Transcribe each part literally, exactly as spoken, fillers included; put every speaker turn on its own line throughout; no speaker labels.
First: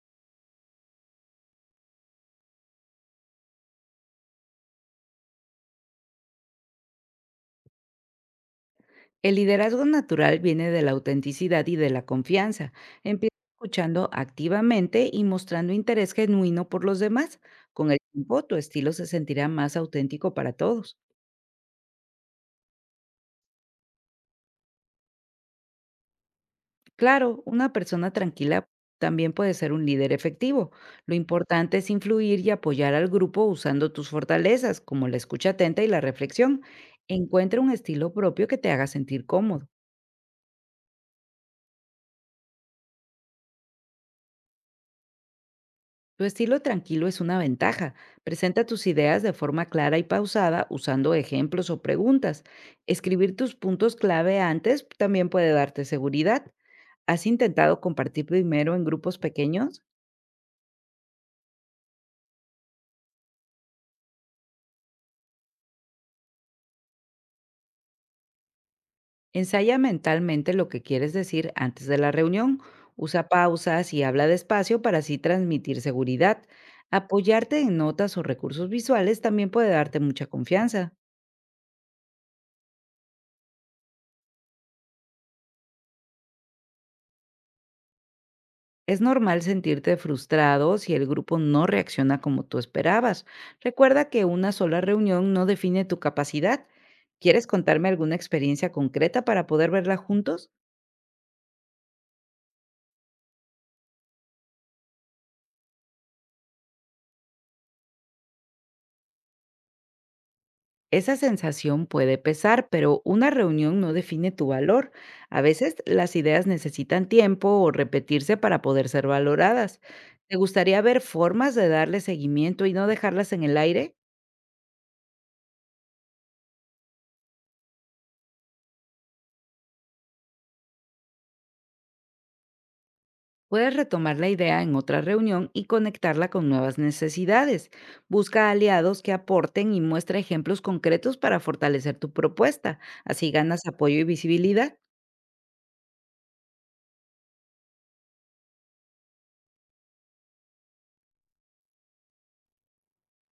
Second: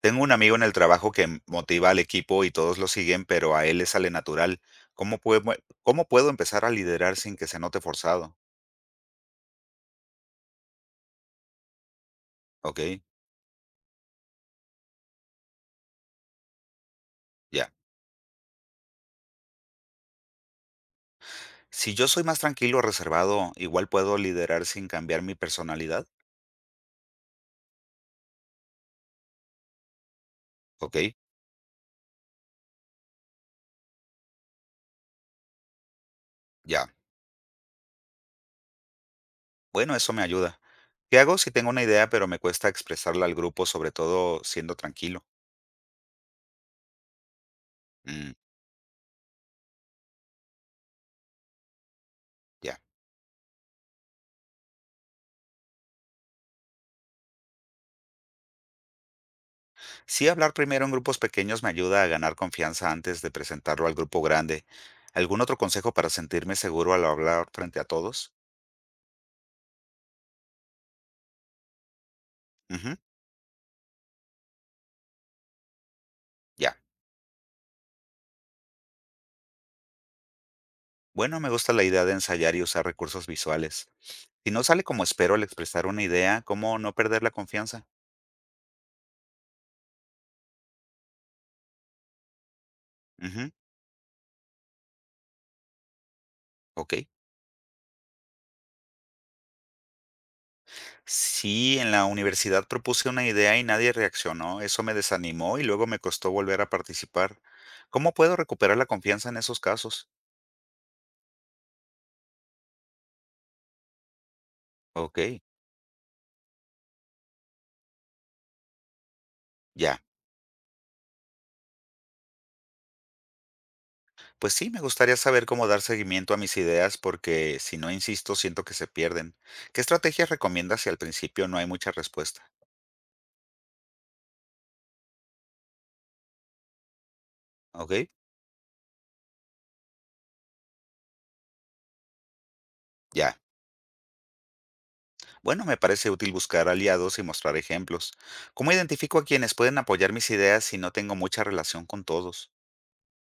Tengo un amigo en el trabajo que m- motiva al equipo y todos lo siguen, pero a él le sale natural. ¿Cómo puedo, ¿cómo puedo empezar a liderar sin que se note forzado?
El liderazgo natural viene de la autenticidad y de la confianza.
Ok,
Empieza escuchando activamente y mostrando interés genuino por los demás.
ya.
Con el tiempo, tu estilo se sentirá más auténtico para todos.
Si yo soy más tranquilo o reservado, igual puedo liderar sin cambiar mi personalidad.
Claro, una persona tranquila también puede ser un líder efectivo.
Ok,
Lo importante es influir y apoyar al grupo usando tus fortalezas, como la escucha atenta y la reflexión.
ya.
Encuentra un estilo propio que te haga sentir cómodo.
Bueno, eso me ayuda. ¿Qué hago si tengo una idea, pero me cuesta expresarla al grupo, sobre todo siendo tranquilo?
Tu estilo tranquilo es una ventaja.
Mm,
Presenta tus ideas de forma clara y pausada usando ejemplos o preguntas.
ya.
Escribir tus puntos clave antes también puede darte seguridad. ¿Has intentado compartir primero en grupos pequeños?
Sí, hablar primero en grupos pequeños me ayuda a ganar confianza antes de presentarlo al grupo grande. ¿Algún otro consejo para sentirme seguro al hablar frente a todos?
Ensaya mentalmente lo que quieres decir antes de la reunión.
Ujú,
Usa pausas y habla despacio para así transmitir seguridad.
ya.
Apoyarte en notas o recursos visuales también puede darte mucha confianza.
Bueno, me gusta la idea de ensayar y usar recursos visuales. Si no sale como espero al expresar una idea, ¿cómo no perder la confianza?
Es normal sentirte frustrado si el grupo no reacciona como tú esperabas.
Ujú,
Recuerda que una sola reunión no define tu capacidad.
ok.
¿Quieres contarme alguna experiencia concreta para poder verla juntos?
Sí, en la universidad propuse una idea y nadie reaccionó. Eso me desanimó y luego me costó volver a participar. ¿Cómo puedo recuperar la confianza en esos casos?
Esa sensación puede pesar, pero una reunión no define tu valor.
Ok,
A veces las ideas necesitan tiempo o repetirse para poder ser valoradas.
ya.
¿Te gustaría ver formas de darle seguimiento y no dejarlas en el aire?
Pues sí, me gustaría saber cómo dar seguimiento a mis ideas porque si no insisto, siento que se pierden. ¿Qué estrategias recomiendas si al principio no hay mucha respuesta?
Puedes retomar la idea en otra reunión y conectarla con nuevas necesidades.
¿Ok?
Busca aliados que aporten y muestra ejemplos concretos para fortalecer tu propuesta. Así
Ya.
ganas apoyo y visibilidad.
Bueno, me parece útil buscar aliados y mostrar ejemplos. ¿Cómo identifico a quienes pueden apoyar mis ideas si no tengo mucha relación con todos?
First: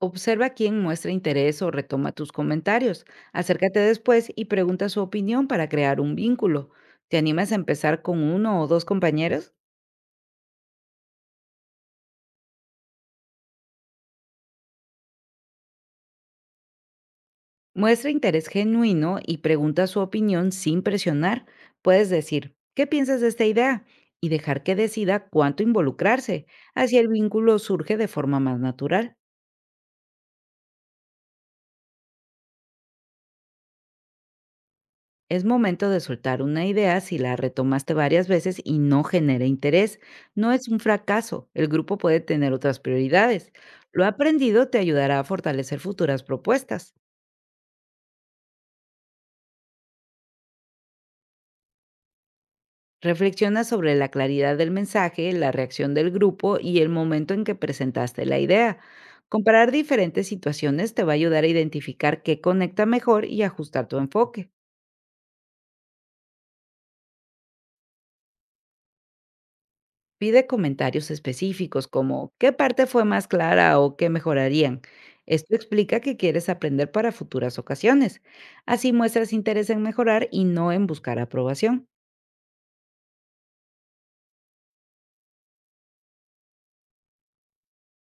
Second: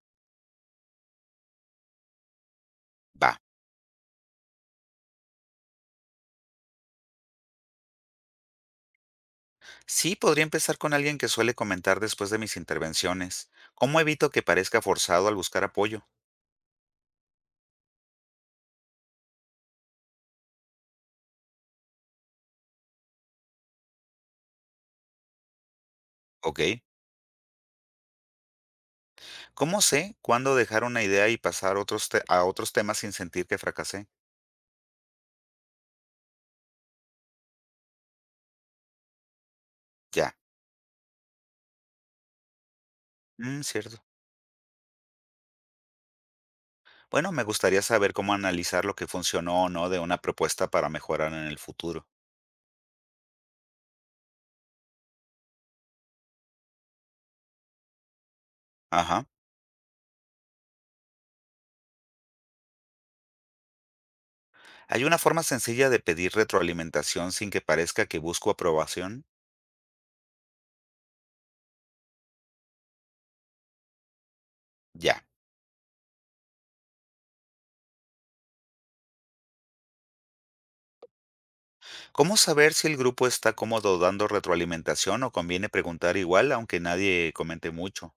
Observa quién muestra interés o retoma tus comentarios.
Va.
Acércate después y pregunta su opinión para crear un vínculo. ¿Te animas a empezar con uno o dos compañeros?
Sí, podría empezar con alguien que suele comentar después de mis intervenciones. ¿Cómo evito que parezca forzado al buscar apoyo?
Muestra interés genuino y pregunta su opinión sin presionar. Puedes decir, ¿qué piensas de esta idea? Y dejar que decida cuánto involucrarse.
¿Ok?
Así el vínculo surge de forma más natural.
¿Cómo sé cuándo dejar una idea y pasar otros te- a otros temas sin sentir que fracasé?
Es momento de soltar una idea si la retomaste varias veces y no genera interés.
Ya.
No es un fracaso, el grupo puede tener otras prioridades.
Mm, cierto.
Lo aprendido te ayudará a fortalecer futuras propuestas.
Bueno, me gustaría saber cómo analizar lo que funcionó o no de una propuesta para mejorar en el futuro.
Reflexiona sobre la claridad del mensaje, la reacción del grupo y el momento en que presentaste la idea.
Ajá.
Comparar diferentes situaciones te va a ayudar a identificar qué conecta mejor y ajustar tu enfoque.
¿Hay una forma sencilla de pedir retroalimentación sin que parezca que busco aprobación?
Pide comentarios específicos como qué parte fue más clara o qué mejorarían.
Ya.
Esto explica que quieres aprender para futuras ocasiones. Así muestras interés en mejorar y no en buscar aprobación.
¿Cómo saber si el grupo está cómodo dando retroalimentación o conviene preguntar igual aunque nadie comente mucho?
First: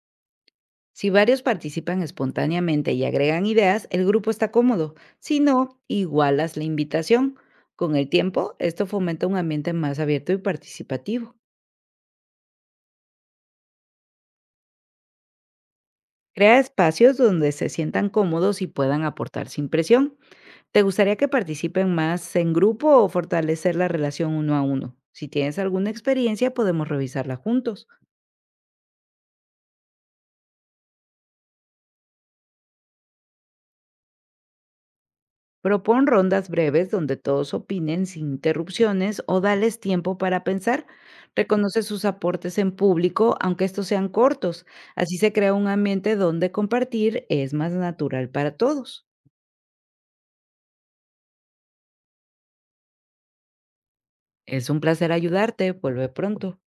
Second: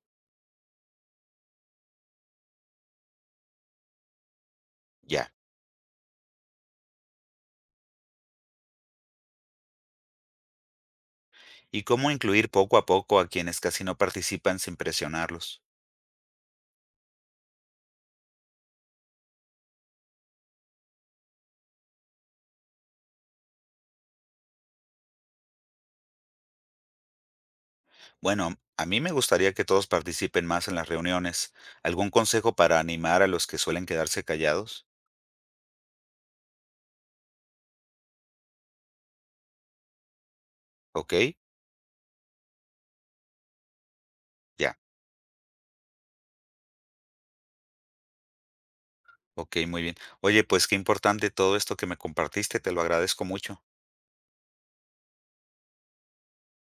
Si varios participan espontáneamente y agregan ideas, el grupo está cómodo.
Ya.
Si no, igualas la invitación. Con el tiempo, esto fomenta un ambiente más abierto y participativo.
¿Y cómo incluir poco a poco a quienes casi no participan sin presionarlos?
Crea espacios donde se sientan cómodos y puedan aportar sin presión. ¿Te gustaría que participen más en grupo o fortalecer la relación uno a uno? Si tienes alguna experiencia, podemos revisarla juntos.
Bueno, a mí me gustaría que todos participen más en las reuniones. ¿Algún consejo para animar a los que suelen quedarse callados?
Propon rondas breves donde todos opinen sin interrupciones o dales tiempo para pensar.
Okey,
Reconoce sus aportes en público, aunque estos sean cortos.
ya,
Así se crea un ambiente donde compartir es más natural para todos.
okey, muy bien. Oye, pues qué importante todo esto que me compartiste, te lo agradezco mucho.
Es un placer ayudarte. Vuelve pronto.